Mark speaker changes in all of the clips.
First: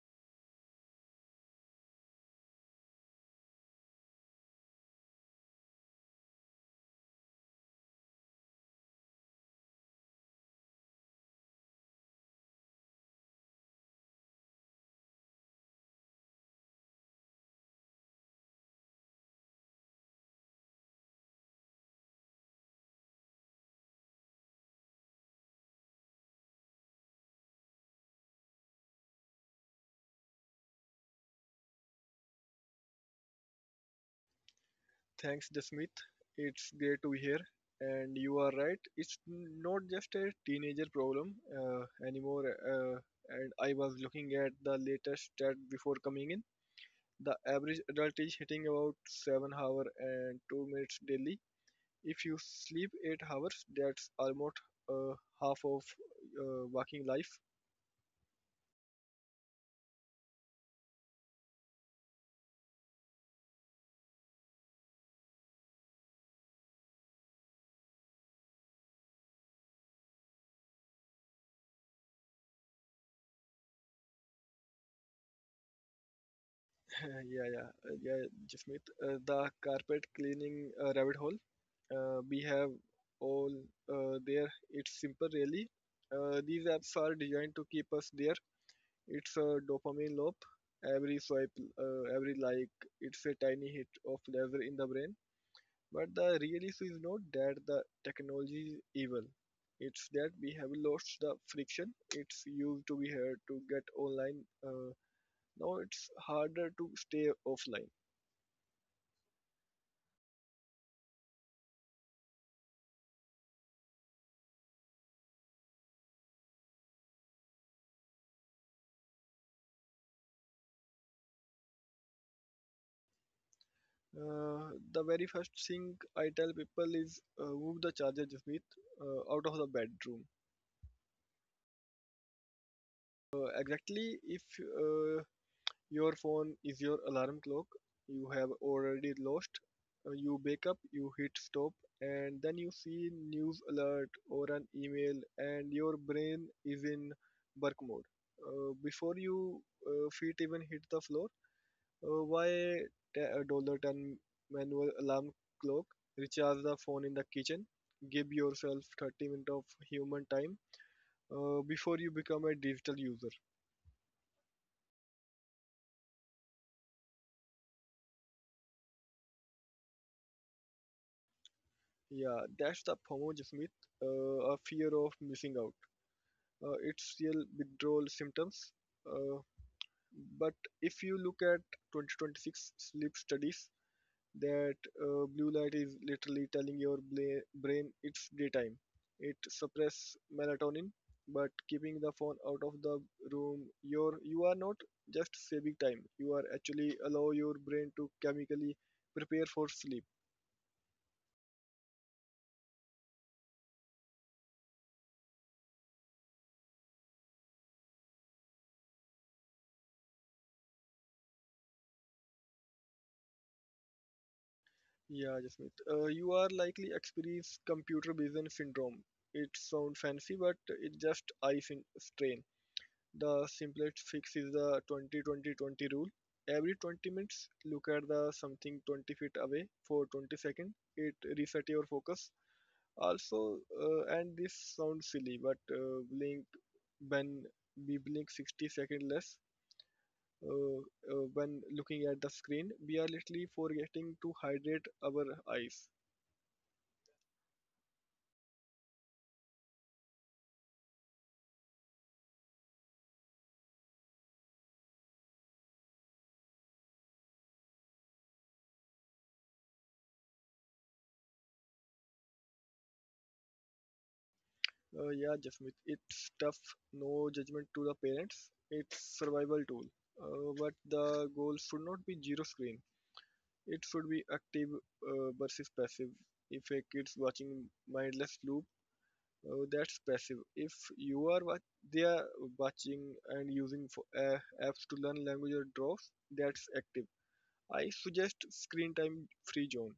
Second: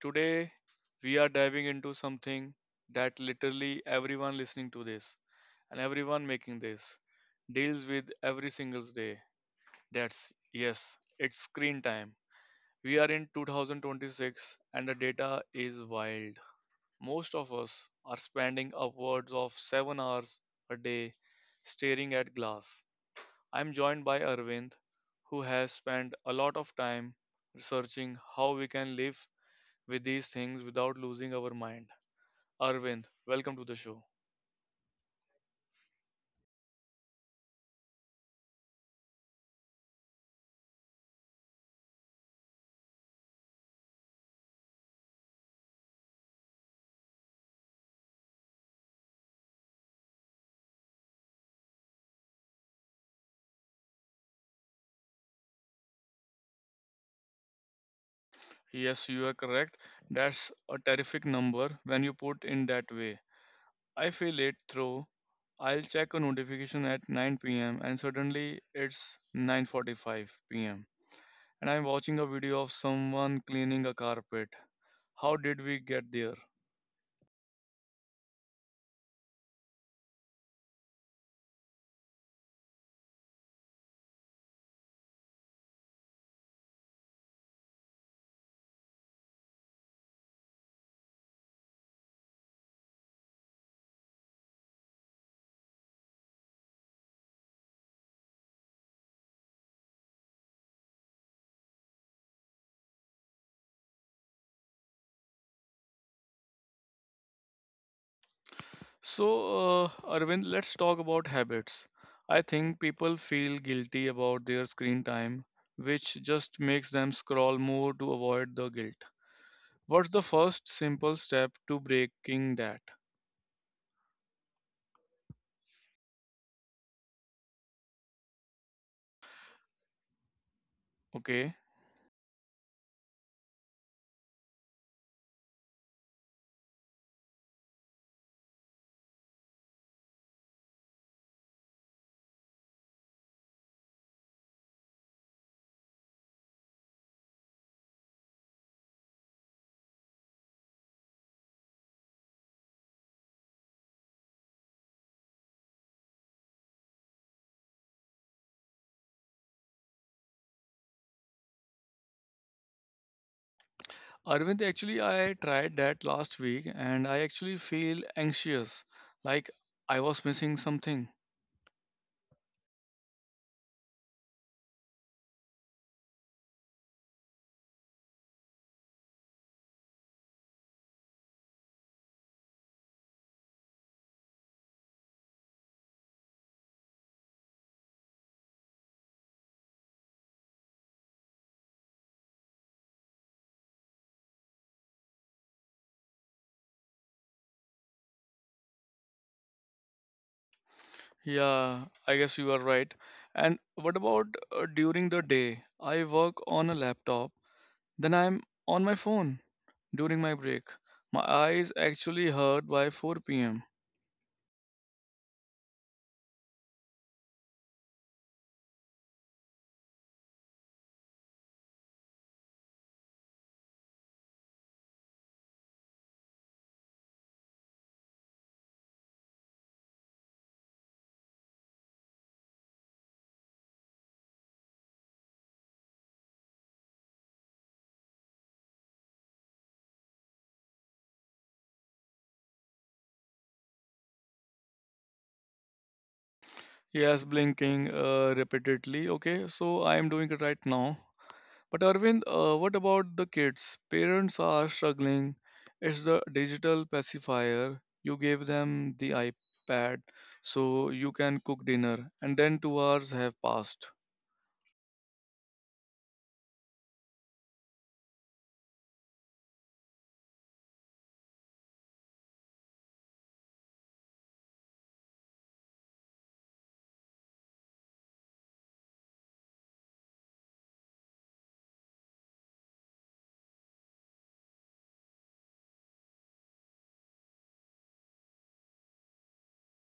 Speaker 1: Today, we are diving into something that literally everyone listening to this and everyone making this deals with every single day. That's yes, it's screen time. We are in 2026 and the data is wild. Most of us are spending upwards of 7 hours a day staring at glass. I'm joined by Arvind, who has spent a lot of time researching how we can live with these things without losing our mind. Arvind, welcome to the show.
Speaker 2: Thanks, Jasmeet. It's great to hear. And you are right, it's not just a teenager problem anymore. And I was looking at the latest stat before coming in. The average adult is hitting about 7 hours and 2 minutes daily. If you sleep 8 hours, that's almost uh, half of working life.
Speaker 1: Yes, you are correct. That's a terrific number when you put in that way. I feel it through. I'll check a notification at 9 p.m. and suddenly it's 9:45 p.m. and I'm watching a video of someone cleaning a carpet. How did we get there?
Speaker 2: Yeah, yeah, yeah, Jasmeet. The carpet cleaning rabbit hole we have all there. It's simple, really. These apps are designed to keep us there. It's a dopamine loop. Every swipe, every like, it's a tiny hit of lever in the brain. But the real issue is not that the technology is evil. It's that we have lost the friction. It's used to be here to get online. Now it's harder to stay offline.
Speaker 1: So, Arvind, let's talk about habits. I think people feel guilty about their screen time, which just makes them scroll more to avoid the guilt. What's the first simple step to breaking that?
Speaker 2: The very first thing I tell people is move the charger, Jasmeet, out of the bedroom.
Speaker 1: Okay.
Speaker 2: Exactly, if your phone is your alarm clock, you have already lost. You wake up, you hit stop, and then you see news alert or an email, and your brain is in work mode. Before you feet even hit the floor. Why a dollar ten manual alarm clock? Recharge the phone in the kitchen. Give yourself 30 minutes of human time before you become a digital user.
Speaker 1: Arvind, actually, I tried that last week and I actually feel anxious, like I was missing something.
Speaker 2: Yeah, that's the FOMO, Jasmeet. A fear of missing out. It's real withdrawal symptoms. Uh, but if you look at 2026 sleep studies, that blue light is literally telling your brain it's daytime. It suppresses melatonin, but keeping the phone out of the room, you are not just saving time. You are actually allow your brain to chemically prepare for sleep.
Speaker 1: Yeah, I guess you are right. And what about during the day? I work on a laptop. Then I'm on my phone during my break. My eyes actually hurt by 4 pm.
Speaker 2: Yeah, Jasmeet. You are likely experience computer vision syndrome. It sounds fancy, but it just strain. The simplest fix is the 20-20-20 rule. Every 20 minutes, look at the something 20 feet away for 20 seconds. It resets your focus. Also, and this sounds silly, but blink when we blink 60 seconds less. Uh, when looking at the screen, we are literally forgetting to hydrate our eyes.
Speaker 1: Yes, blinking repeatedly. Okay, so I am doing it right now. But Arvind, what about the kids? Parents are struggling. It's the digital pacifier. You gave them the iPad so you can cook dinner, and then 2 hours have passed.
Speaker 2: Yeah, Jasmeet, it's tough. No judgment to the parents. It's survival tool. But the goal should not be zero screen. It should be active versus passive. If a kid's watching mindless loop, that's passive. If you are wa- They are watching and using for, apps to learn language or draws, that's active. I suggest screen time free zone.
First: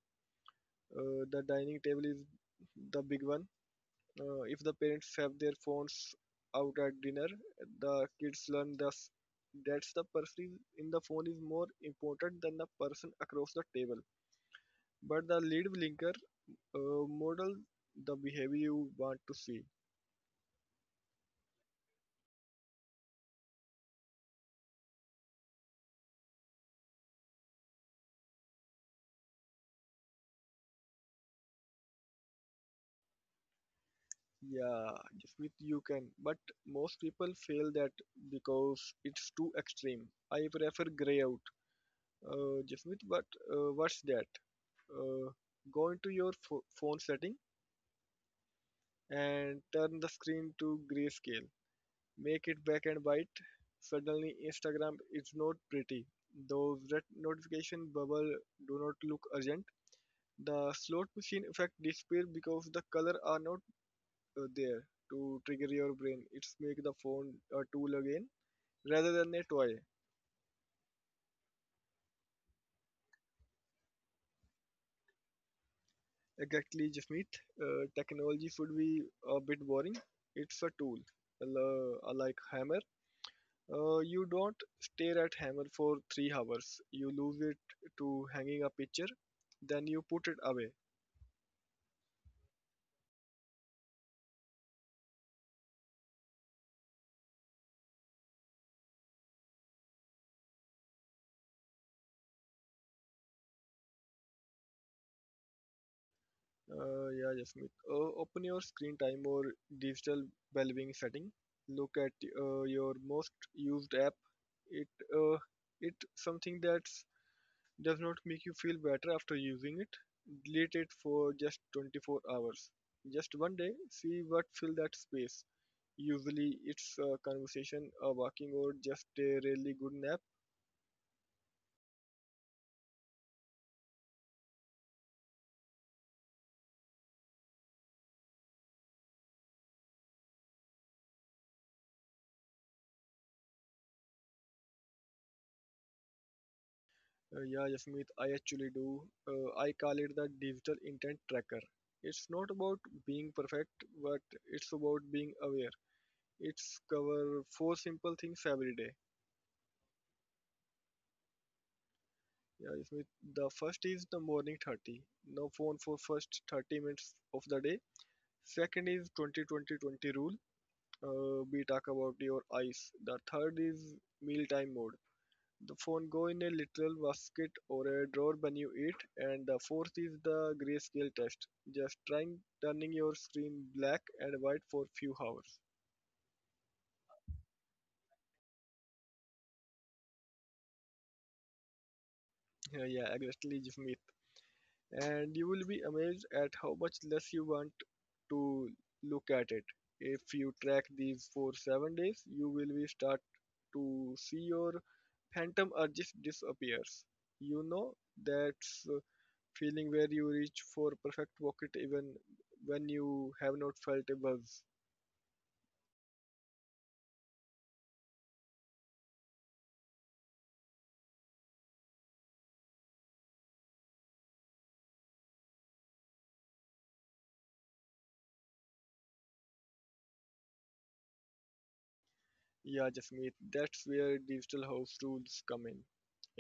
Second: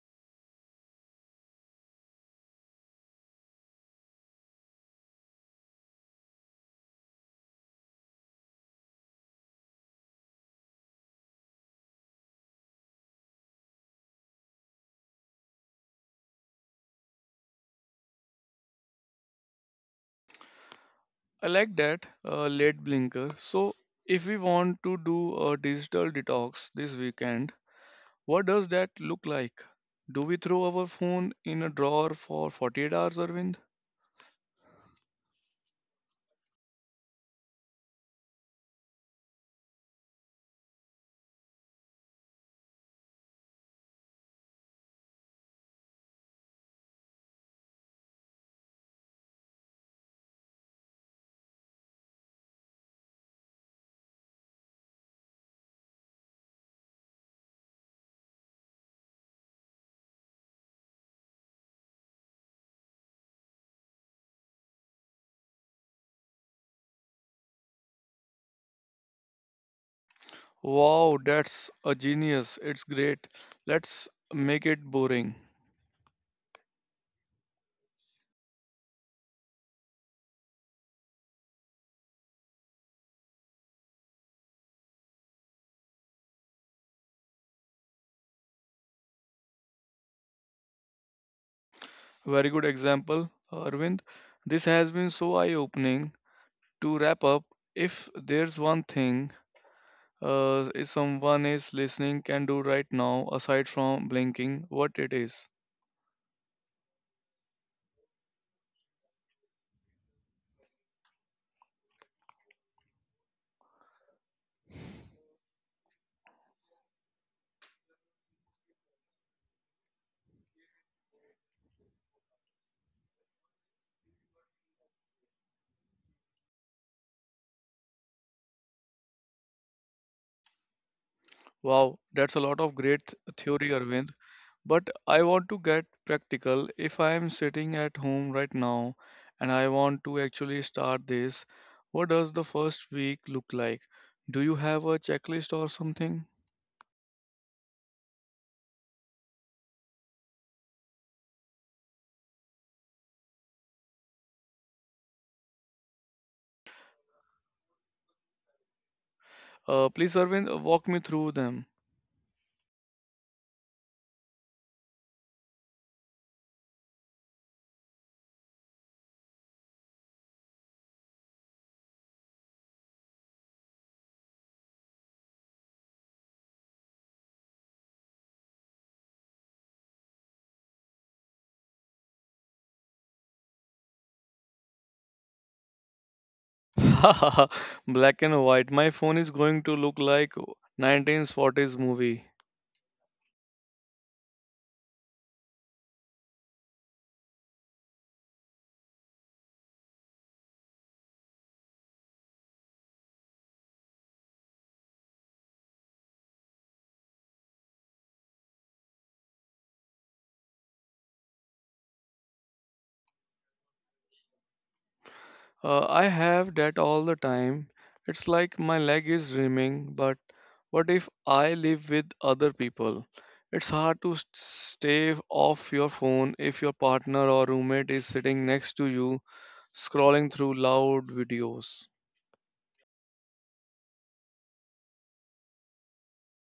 Speaker 2: The dining table is the big one. If the parents have their phones out at dinner, the kids learn thus. That's the person in the phone is more important than the person across the table. But the lead blinker, model the behavior you want to see.
Speaker 1: I like that late blinker. So, if we want to do a digital detox this weekend, what does that look like? Do we throw our phone in a drawer for 48 hours, Arvind?
Speaker 2: Yeah, Jasmeet, you can, but most people fail that because it's too extreme. I prefer grey out. Jasmeet, but what's that? Uh, Go into your phone setting and turn the screen to grayscale. Make it black and white. Suddenly, Instagram is not pretty. Those red notification bubble do not look urgent. The slot machine effect disappear because the color are not there to trigger your brain. It's make the phone a tool again rather than a toy.
Speaker 1: Wow, that's a genius. It's great. Let's make it boring.
Speaker 2: Exactly, Jasmeet. Technology should be a bit boring. It's a tool, like hammer. You don't stare at hammer for 3 hours. You lose it to hanging a picture, then you put it away.
Speaker 1: Very good example, Arvind. This has been so eye opening. To wrap up, if there's one thing if someone is listening can do right now, aside from blinking, what it is?
Speaker 2: Yeah, Jasmeet. Open your screen time or digital well-being setting. Look at your most used app. It uh, it's something that's does not make you feel better after using it, delete it for just 24 hours. Just one day, see what fill that space. Usually it's a conversation, a walking or just a really good nap.
Speaker 1: Wow, that's a lot of great theory, Arvind. But I want to get practical. If I am sitting at home right now and I want to actually start this, what does the first week look like? Do you have a checklist or something?
Speaker 2: Yeah, Yasmeet, I actually do. I call it the digital intent tracker. It's not about being perfect, but it's about being aware. It's cover four simple things every day.
Speaker 1: Please, Arvind, walk me through them.
Speaker 2: Yeah, Yasmeet, the first is the morning 30. No phone for first 30 minutes of the day. Second is 20-20-20 rule. We talk about your eyes. The third is mealtime mode. The phone go in a literal basket or a drawer when you eat. And the fourth is the grayscale test. Just trying turning your screen black and white for few hours.
Speaker 1: Black and white. My phone is going to look like 1940s movie.
Speaker 2: Yeah, yeah, exactly, Jimmy. And you will be amazed at how much less you want to look at it. If you track these for 7 days, you will be start to see your phantom urges disappears. You know that's feeling where you reach for perfect pocket even when you have not felt a buzz.
Speaker 1: I have that all the time. It's like my leg is dreaming, but what if I live with other people? It's hard to stay off your phone if your partner or roommate is sitting next to you scrolling through loud videos.
Speaker 2: Yeah, Jasmeet, that's where digital house rules come in.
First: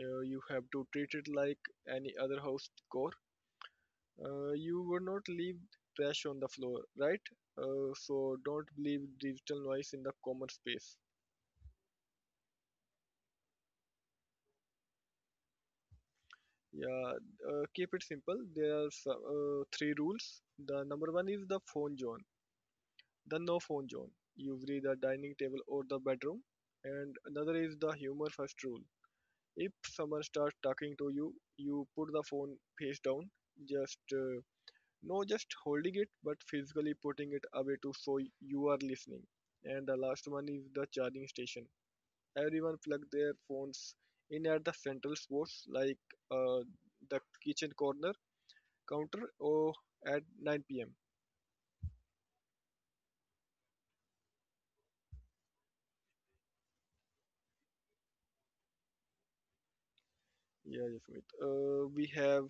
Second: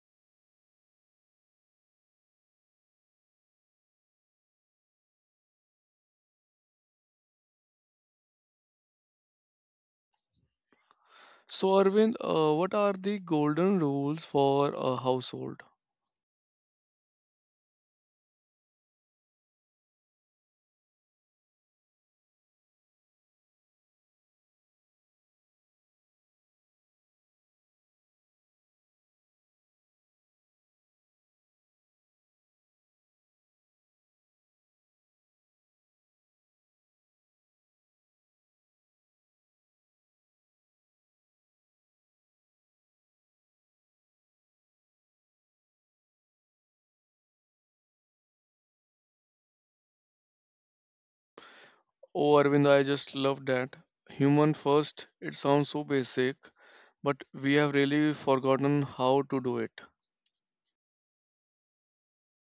Speaker 2: You have to treat it like any other house core. You would not leave trash on the floor, right? So don't leave digital noise in the common space.
Speaker 1: So, Arvind, what are the golden rules for a household?
Speaker 2: Yeah, keep it simple. There are three rules. The number one is the phone zone, the no phone zone, usually the dining table or the bedroom. And another is the humor first rule. If someone starts talking to you, you put the phone face down. Just No, just holding it, but physically putting it away to show you are listening. And the last one is the charging station. Everyone plug their phones in at the central spots like uh, the kitchen corner counter or at 9 p.m.
Speaker 1: Oh, Arvind, I just love that. Human first, it sounds so basic, but we have really forgotten how to do it.
Speaker 2: Yeah, yes, Amit. Uh, we have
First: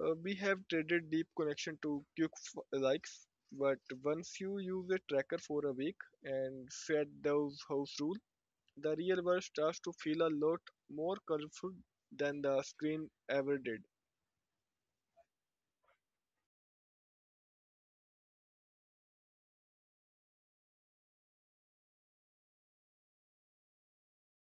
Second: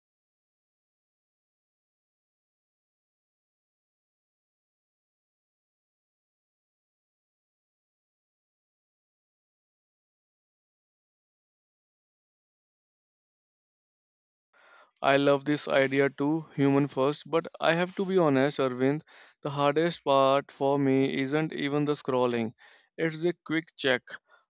Speaker 2: we have traded deep connection to quick likes, but once you use a tracker for a week and set those house rules, the real world starts to feel a lot more colorful than the screen ever did.
Speaker 1: I love this idea too, human first, but I have to be honest, Arvind, the hardest part for me isn't even the scrolling. It's the quick check.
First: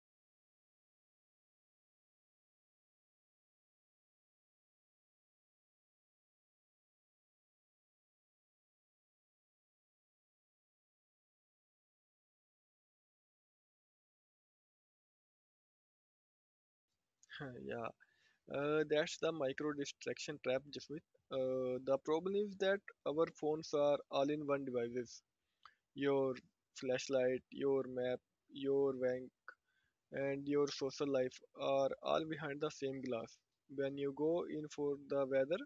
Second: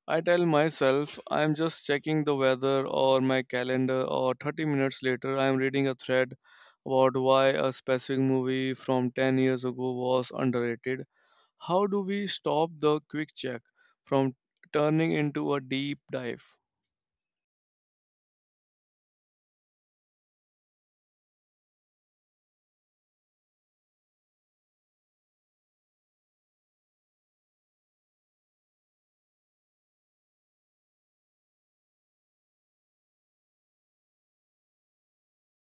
Speaker 1: I tell myself I'm just checking the weather or my calendar, or 30 minutes later, I'm reading a thread about why a specific movie from 10 years ago was underrated. How do we stop the quick check from turning into a deep dive?
Speaker 2: Yeah, that's the micro distraction trap, Jasmeet. The problem is that our phones are all-in-one devices. Your flashlight, your map, your bank, and your social life are all behind the same glass. When you go in for the weather,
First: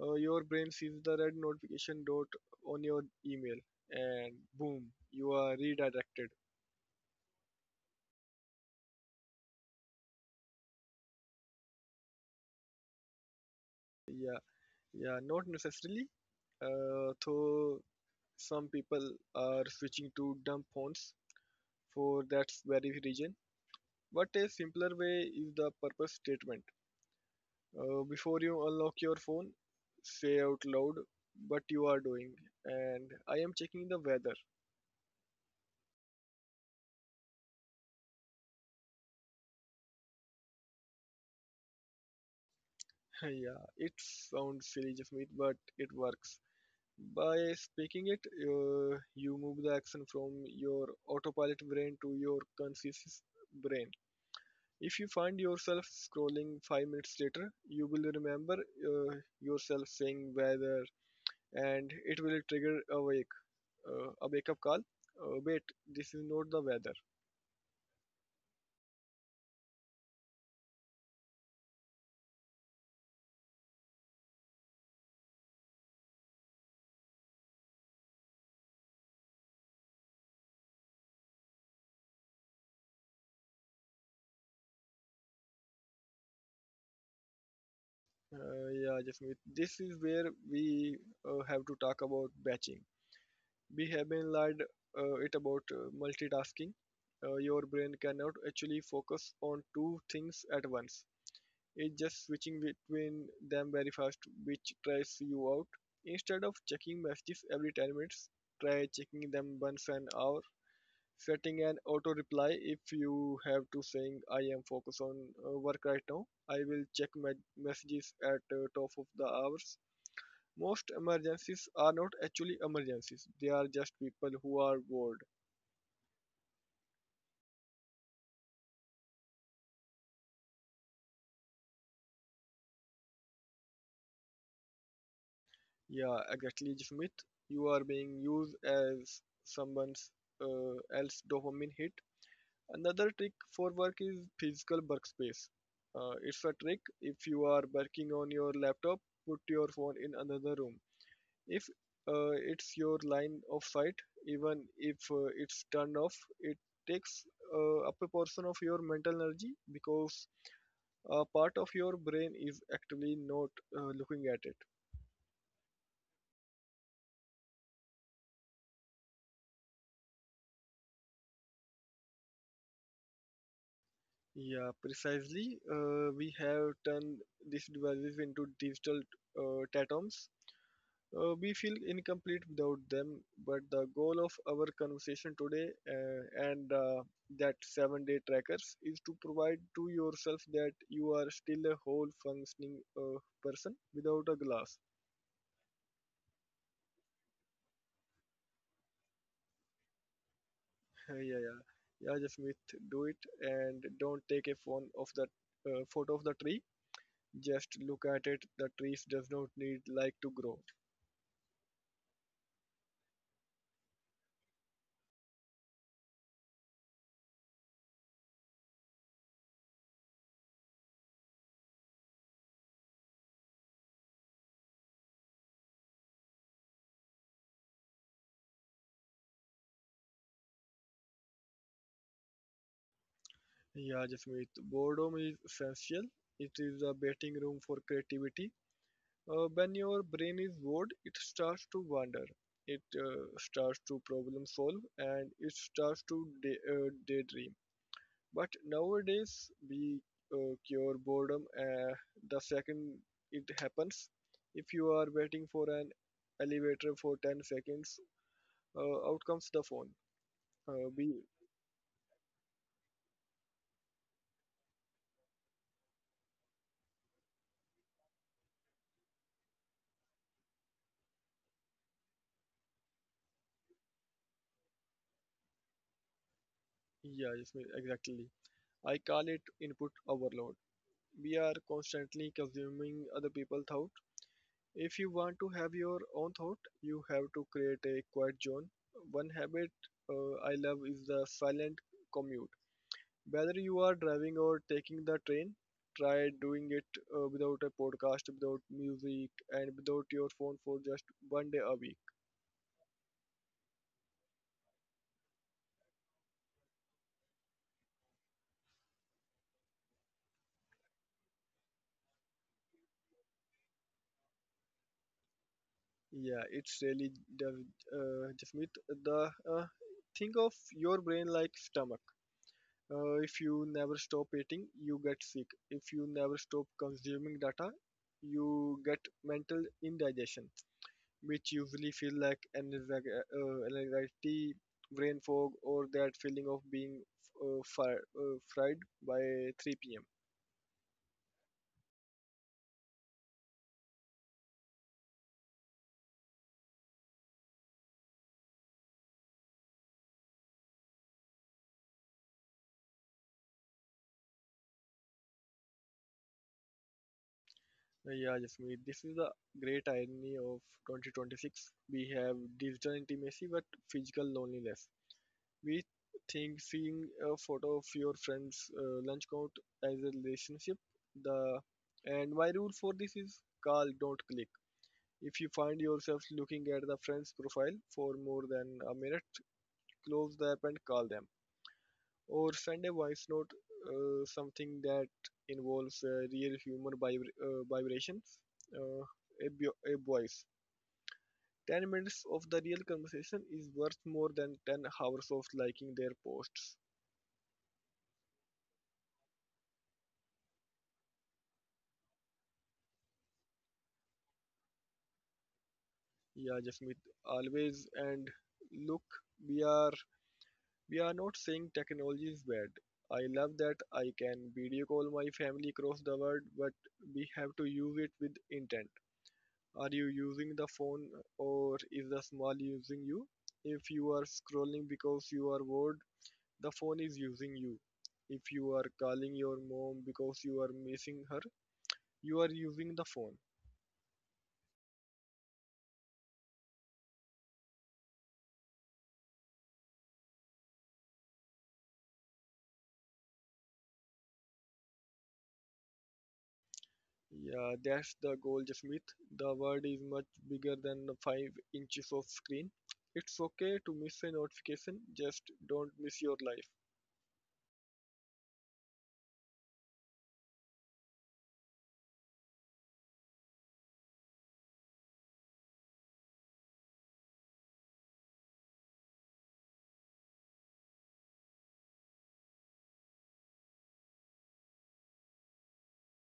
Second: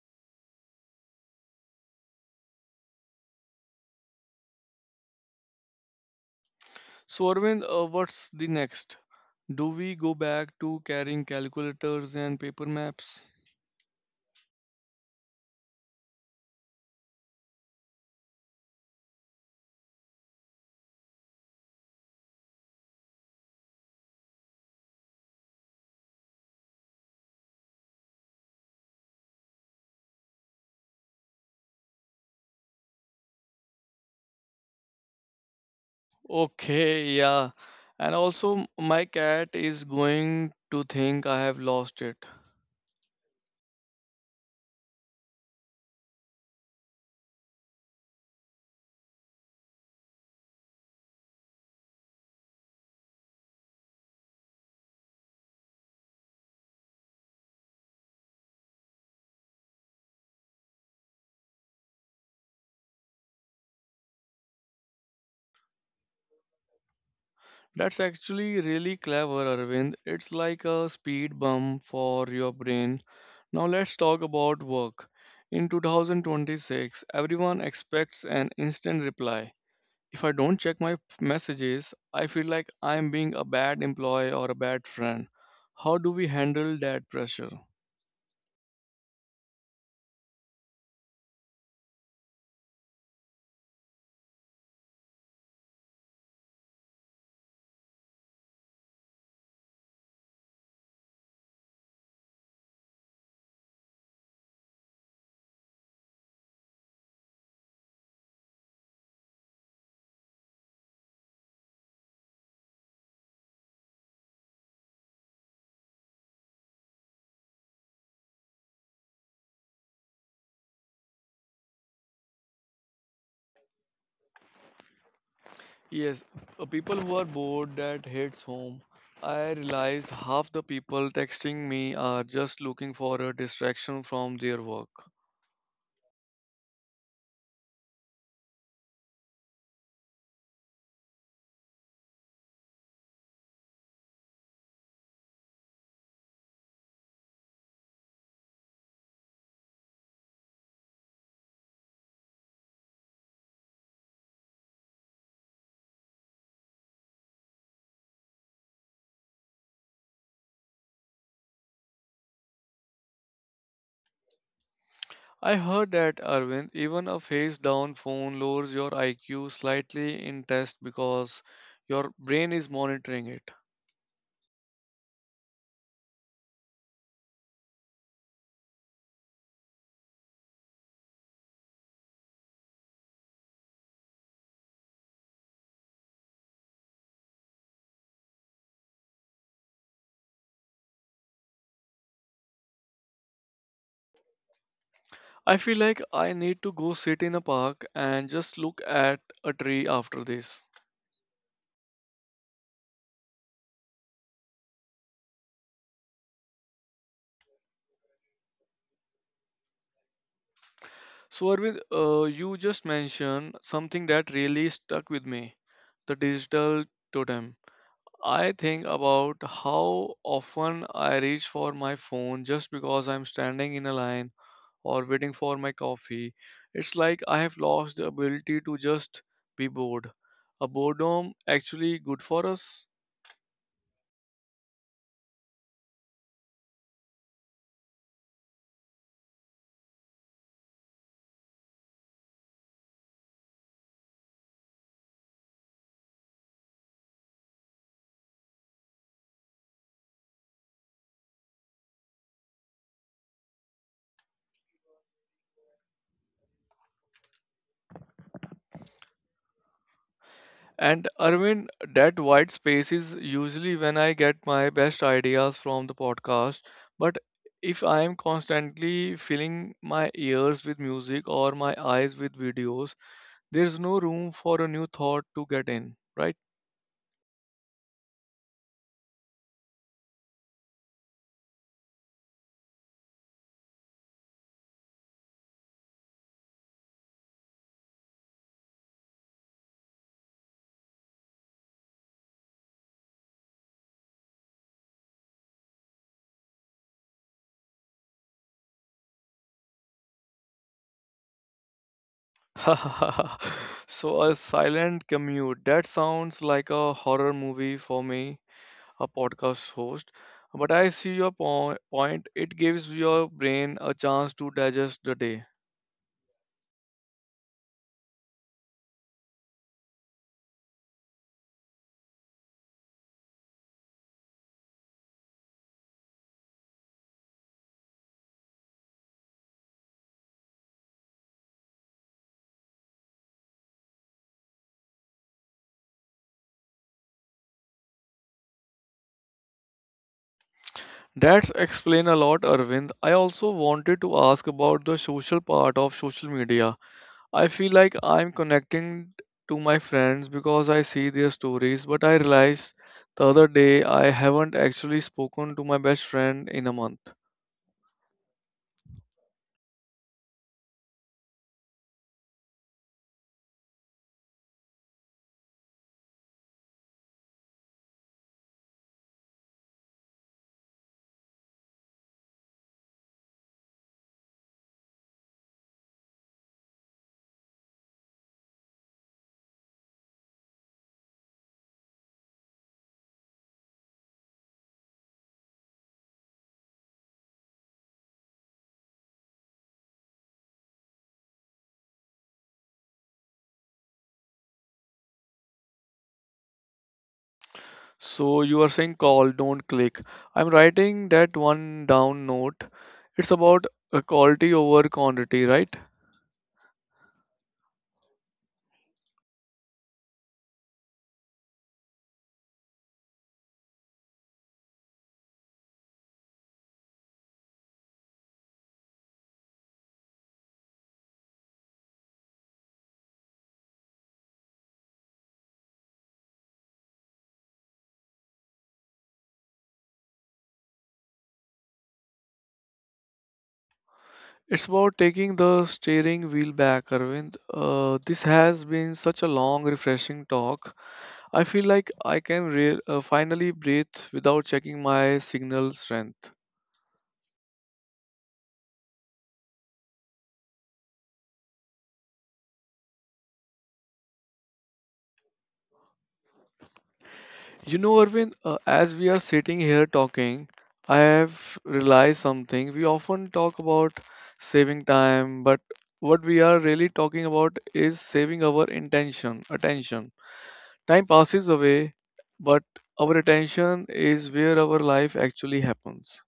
Speaker 2: your brain sees the red notification dot on your email, and boom, you are redirected.
Speaker 1: So Arvind, what's the next? Do we go back to carrying calculators and paper maps?
Speaker 2: Yeah, Yeah, not necessarily. Though some people are switching to dumb fonts for that very reason. But a simpler way is the purpose statement. Before you unlock your phone, say out loud what you are doing. And I am checking the weather.
Speaker 1: Okay, yeah. And also, my cat is going to think I have lost it.
Speaker 2: Yeah, it sounds silly, Jasmeet, but it works. By speaking it, you move the action from your autopilot brain to your conscious brain. If you find yourself scrolling 5 minutes later, you will remember yourself saying weather, and it will trigger a wake up call. Wait, this is not the weather.
Speaker 1: That's actually really clever, Arvind. It's like a speed bump for your brain. Now, let's talk about work. In 2026, everyone expects an instant reply. If I don't check my messages, I feel like I'm being a bad employee or a bad friend. How do we handle that pressure?
Speaker 2: Yeah, Jasmeet, this is where we have to talk about batching. We have been lied it about multitasking. Your brain cannot actually focus on two things at once. Is just switching between them very fast, which tries you out. Instead of checking messages every 10 minutes, try checking them once an hour. Setting an auto reply if you have to saying I am focused on work right now. I will check my messages at top of the hours. Most emergencies are not actually emergencies. They are just people who are bored.
Speaker 1: Yes, people who are bored that hates home. I realized half the people texting me are just looking for a distraction from their work.
Speaker 2: Yeah, exactly, Smith. You are being used as someone else dopamine hit. Another trick for work is physical workspace. It's a trick if you are working on your laptop, put your phone in another room. If it's your line of sight, even if it's turned off, it takes up a portion of your mental energy because a part of your brain is actually not looking at it.
Speaker 1: I heard that, Arvind, even a face down phone lowers your IQ slightly in test because your brain is monitoring it.
Speaker 2: Yeah, precisely. We have turned these devices into digital totems. We feel incomplete without them, but the goal of our conversation today and that 7 day trackers is to provide to yourself that you are still a whole functioning person without a glass.
Speaker 1: I feel like I need to go sit in a park and just look at a tree after this.
Speaker 2: Yeah, yeah. Yeah, Jasmeet, do it and don't take a phone of the photo of the tree. Just look at it. The trees does not need light to grow.
Speaker 1: So, Arvind, you just mentioned something that really stuck with me, the digital totem. I think about how often I reach for my phone just because I'm standing in a line or waiting for my coffee. It's like I have lost the ability to just be bored. A boredom actually good for us?
Speaker 2: Yeah, Jasmeet, boredom is essential. It is a waiting room for creativity. When your brain is bored, it starts to wander, it starts to problem solve, and it starts to daydream. But nowadays, we cure boredom the second it happens. If you are waiting for an elevator for 10 seconds, out comes the phone. Uh,
Speaker 1: And
Speaker 2: we,
Speaker 1: Arvind, that white space is usually when I get my best ideas from the podcast. But if I am constantly filling my ears with music or my eyes with videos, there's no room for a new thought to get in, right?
Speaker 2: yeah, yes, ma'am, exactly. I call it input overload. We are constantly consuming other people's thought. If you want to have your own thought, you have to create a quiet zone. One habit I love is the silent commute. Whether you are driving or taking the train, try doing it without a podcast, without music, and without your phone for just one day a week.
Speaker 1: So a silent commute. That sounds like a horror movie for me, a podcast host. But I see your point. It gives your brain a chance to digest the day.
Speaker 2: Yeah, it's really the Jasmeet, the uh, think of your brain like stomach. If you never stop eating, you get sick. If you never stop consuming data, you get mental indigestion, which usually feel like anxiety, brain fog, or that feeling of being fried by 3 p.m.
Speaker 1: That's explain a lot, Arvind. I also wanted to ask about the social part of social media. I feel like I'm connecting to my friends because I see their stories, but I realized the other day I haven't actually spoken to my best friend in a month.
Speaker 2: Yeah, Jasmeet, this is the great irony of 2026. We have digital intimacy but physical loneliness. We think seeing a photo of your friend's lunch count as a relationship. The and my rule for this is call, don't click. If you find yourself looking at the friend's profile for more than a minute, close the app and call them, or send a voice note. Something that involves real human vibrations, uh, a voice. 10 minutes of the real conversation is worth more than 10 hours of liking their posts.
Speaker 1: So you are saying call, don't click. I'm writing that one down note. It's about quality over quantity, right?
Speaker 2: Yeah, Jasmeet, always. And look, we are we are not saying technology is bad. I love that I can video call my family across the world, but we have to use it with intent. Are you using the phone or is the small using you? If you are scrolling because you are bored, the phone is using you. If you are calling your mom because you are missing her, you are using the phone.
Speaker 1: It's about taking the steering wheel back, Arvind. This has been such a long, refreshing talk. I feel like I can finally breathe without checking my signal strength.
Speaker 2: Yeah, that's the goal, Jasmeet. The world is much bigger than the 5 inches of screen. It's okay to miss a notification, just don't miss your life.
Speaker 1: You know, Arvind, as we are sitting here talking, I have realized something. We often talk about saving time, but what we are really talking about is saving our intention, attention. Time passes away, but our attention is where our life actually happens.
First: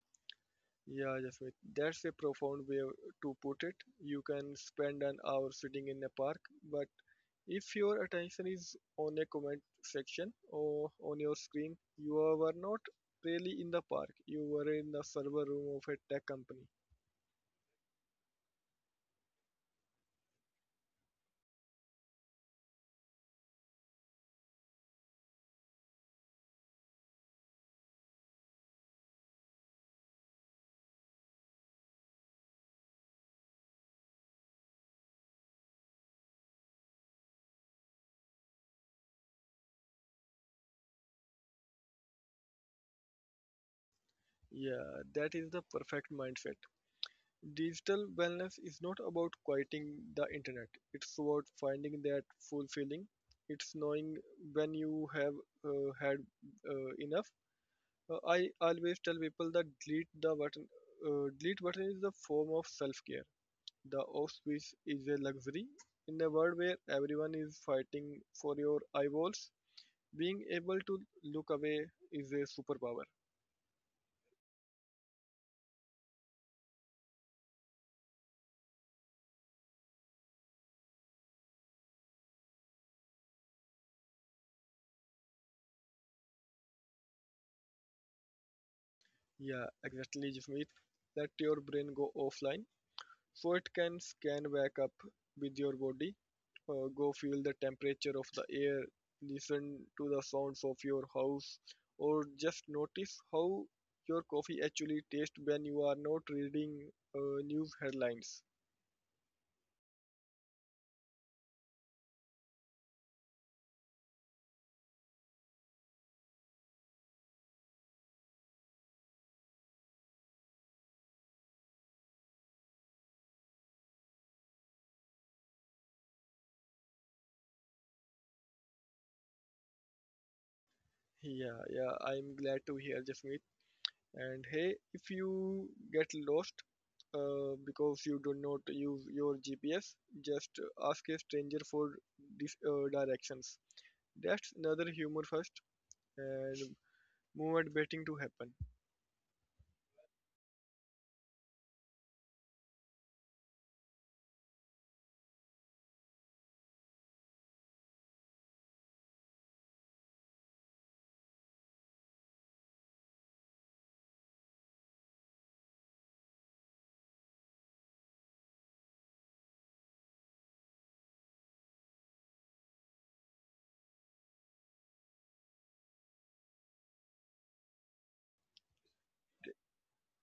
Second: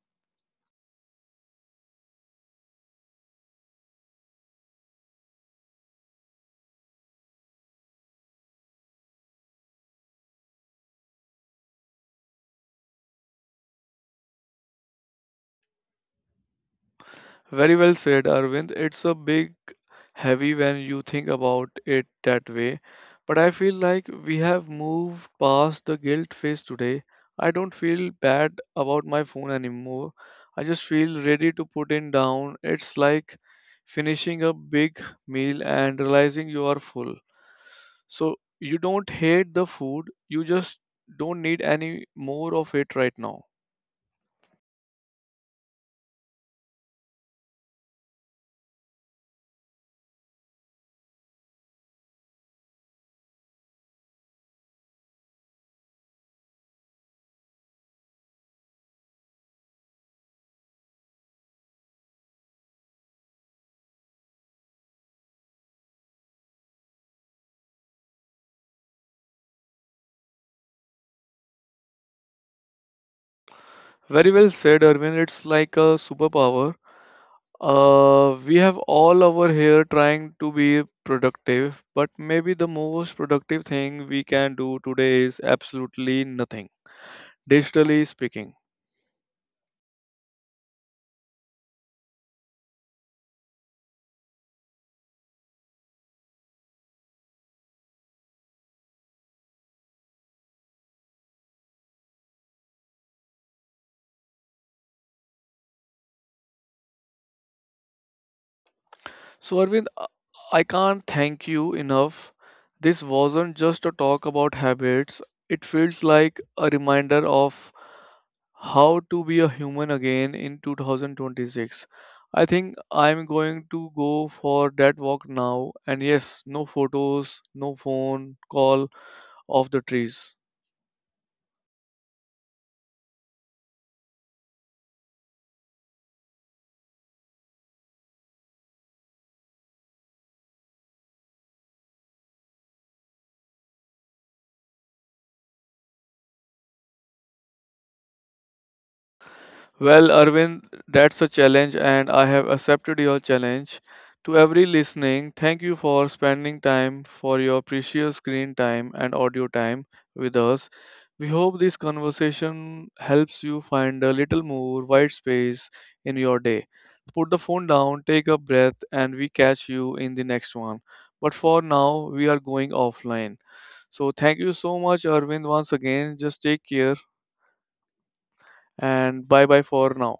Speaker 2: Yeah, Jasmeet, that's a profound way to put it. You can spend an hour sitting in a park, but if your attention is on a comment section or on your screen, you were not really in the park. You were in the server room of a tech company.
Speaker 1: Very well said, Arvind. It's a big heavy when you think about it that way. But I feel like we have moved past the guilt phase today. I don't feel bad about my phone anymore. I just feel ready to put it down. It's like finishing a big meal and realizing you are full. So you don't hate the food, you just don't need any more of it right now.
Speaker 2: Yeah, that is the perfect mindset. Digital wellness is not about quieting the internet. It's about finding that fulfilling. It's knowing when you have had enough. I always tell people that delete the button. Delete button is a form of self-care. The off switch is a luxury in a world where everyone is fighting for your eyeballs. Being able to look away is a superpower.
Speaker 1: Very well said, Arvind. It's like a superpower. We have all over here trying to be productive, but maybe the most productive thing we can do today is absolutely nothing, digitally speaking.
Speaker 2: Yeah, exactly, Jasmeet. Let your brain go offline so it can scan back up with your body, go feel the temperature of the air, listen to the sounds of your house, or just notice how your coffee actually tastes when you are not reading news headlines.
Speaker 1: So, Arvind, I can't thank you enough. This wasn't just a talk about habits, it feels like a reminder of how to be a human again in 2026. I think I'm going to go for that walk now. And yes, no photos, no phone call of the trees.
Speaker 2: Yeah, yeah, I'm glad to hear Jasmeet. And hey, if you get lost because you do not use your GPS, just ask a stranger for directions. That's another humor first. And move at betting to happen.
Speaker 1: Well, Arvind, that's a challenge, and I have accepted your challenge. To every listening, thank you for spending time for your precious screen time and audio time with us. We hope this conversation helps you find a little more white space in your day. Put the phone down, take a breath, and we catch you in the next one. But for now, we are going offline. So, thank you so much, Arvind, once again. Just take care and bye bye for now.